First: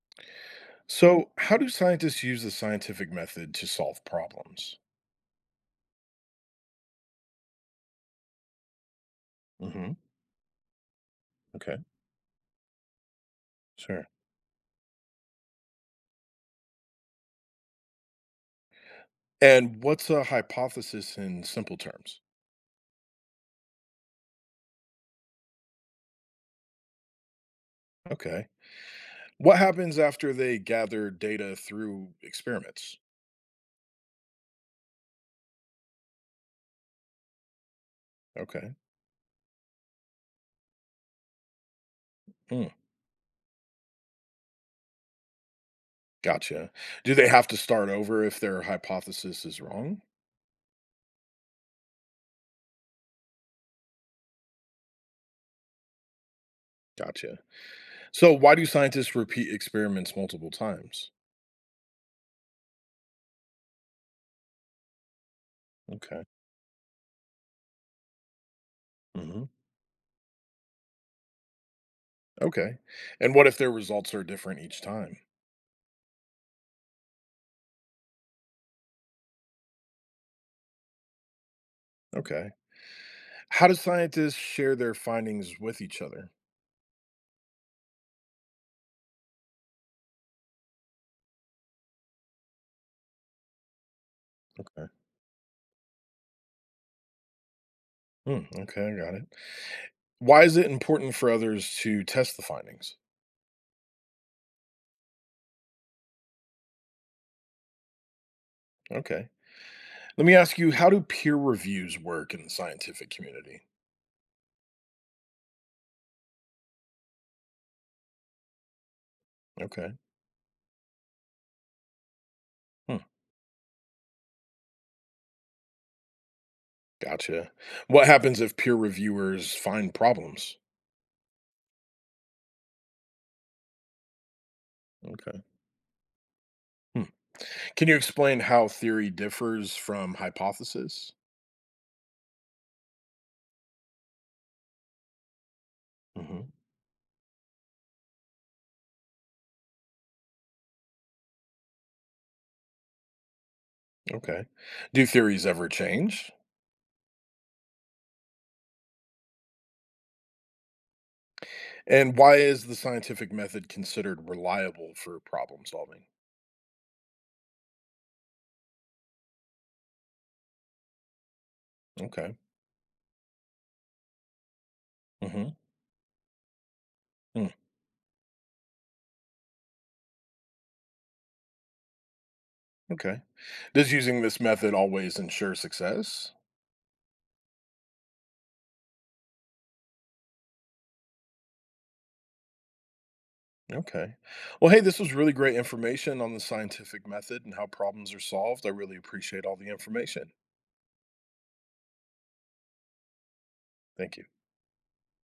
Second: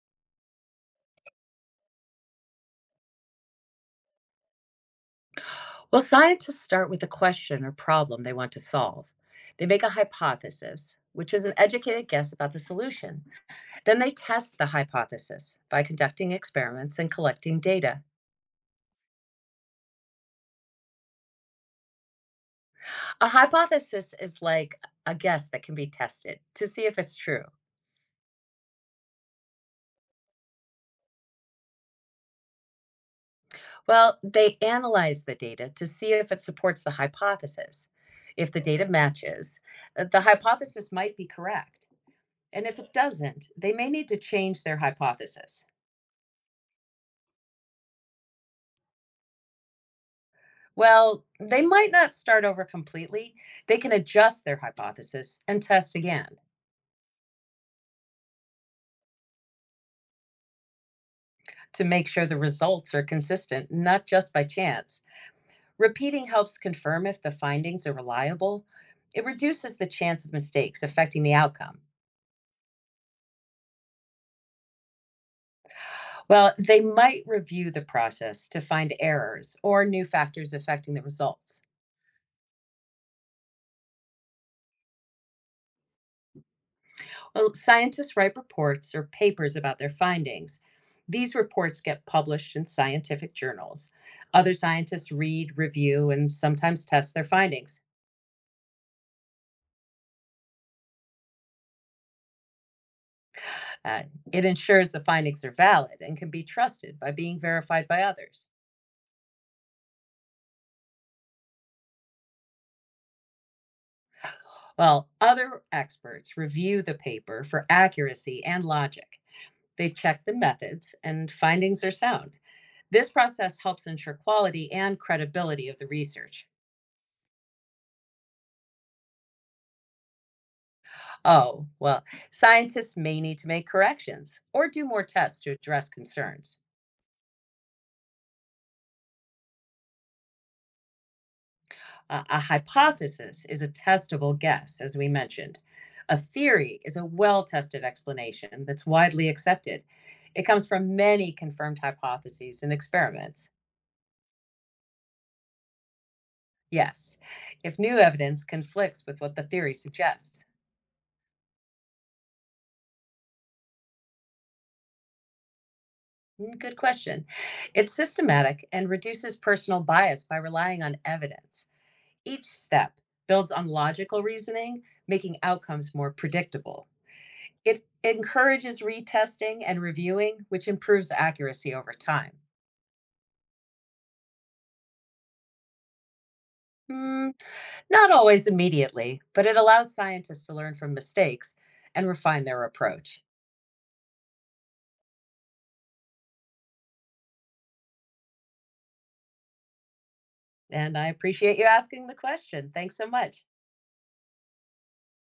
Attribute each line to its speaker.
Speaker 1: So, how do scientists use the scientific method to solve problems?
Speaker 2: Well, scientists start with a question or problem they want to solve. They make a
Speaker 1: Hmm.
Speaker 2: hypothesis, which is an
Speaker 1: Okay,
Speaker 2: educated guess about the solution. Then
Speaker 1: sure.
Speaker 2: they test the hypothesis by conducting experiments and collecting data.
Speaker 1: And what's a hypothesis in simple terms?
Speaker 2: A hypothesis is like a guess that can be tested to see if it's true.
Speaker 1: Okay. What happens after they gather data through experiments?
Speaker 2: Well, they analyze the data to see if it supports the hypothesis. If the
Speaker 1: Okay.
Speaker 2: data matches, the hypothesis might be correct. And
Speaker 1: Hmm.
Speaker 2: if it doesn't, they may need to change their hypothesis.
Speaker 1: Gotcha. Do they have to start over if their hypothesis is wrong?
Speaker 2: Well, they might not start over completely. They can adjust their hypothesis and test again
Speaker 1: Gotcha. So, why do scientists repeat experiments multiple times?
Speaker 2: to make sure the results are consistent, not just by chance.
Speaker 1: Okay.
Speaker 2: Repeating helps confirm if the findings are reliable. It
Speaker 1: Hmm.
Speaker 2: reduces the chance of mistakes affecting the outcome.
Speaker 1: Okay. And what if their results are different each time?
Speaker 2: Well, they might review the process to find errors or new factors affecting the results.
Speaker 1: Okay. How do scientists share their findings with each other?
Speaker 2: Well, scientists write reports or papers about their findings. These reports get published in scientific journals. Other
Speaker 1: Okay.
Speaker 2: scientists read, review, and sometimes test their findings.
Speaker 1: Hmm, okay, I got it. Why is it important for others to test the findings?
Speaker 2: Uh, it ensures the findings are valid and can be trusted by being verified by others.
Speaker 1: Okay. Let me ask you, how do peer reviews work in the scientific community?
Speaker 2: Well, other experts review the paper for accuracy and logic. They
Speaker 1: Okay.
Speaker 2: check the methods and findings are sound.
Speaker 1: Hmm,
Speaker 2: This process helps ensure quality and credibility of the research.
Speaker 1: gotcha. What happens if peer reviewers find problems?
Speaker 2: Oh, well, scientists may need to make corrections or do more tests
Speaker 1: Okay.
Speaker 2: to address concerns.
Speaker 1: Hmm. Can you explain how theory differs from hypothesis?
Speaker 2: A hypothesis is a testable guess, as we mentioned. A
Speaker 1: Hmm.
Speaker 2: theory is a well tested explanation that's widely accepted. It comes from many confirmed hypotheses and experiments.
Speaker 1: Okay. Do theories ever change?
Speaker 2: Yes, if new evidence conflicts with what the theory suggests.
Speaker 1: And why is the scientific method considered reliable for problem solving?
Speaker 2: Good question. It's systematic and reduces personal bias by relying on evidence.
Speaker 1: Okay.
Speaker 2: Each step builds on logical reasoning, making
Speaker 1: Mhm.
Speaker 2: outcomes more predictable.
Speaker 1: Mm,
Speaker 2: It encourages retesting and reviewing, which improves accuracy over time.
Speaker 1: okay. Does using this method always ensure success?
Speaker 2: Mm, Not always immediately, but it allows scientists to learn from mistakes and refine their approach.
Speaker 1: Okay. Well, hey, this was really great information on the scientific method and how problems are solved. I really appreciate all the information.
Speaker 2: And I appreciate you asking the question. Thanks so much.
Speaker 1: Thank you.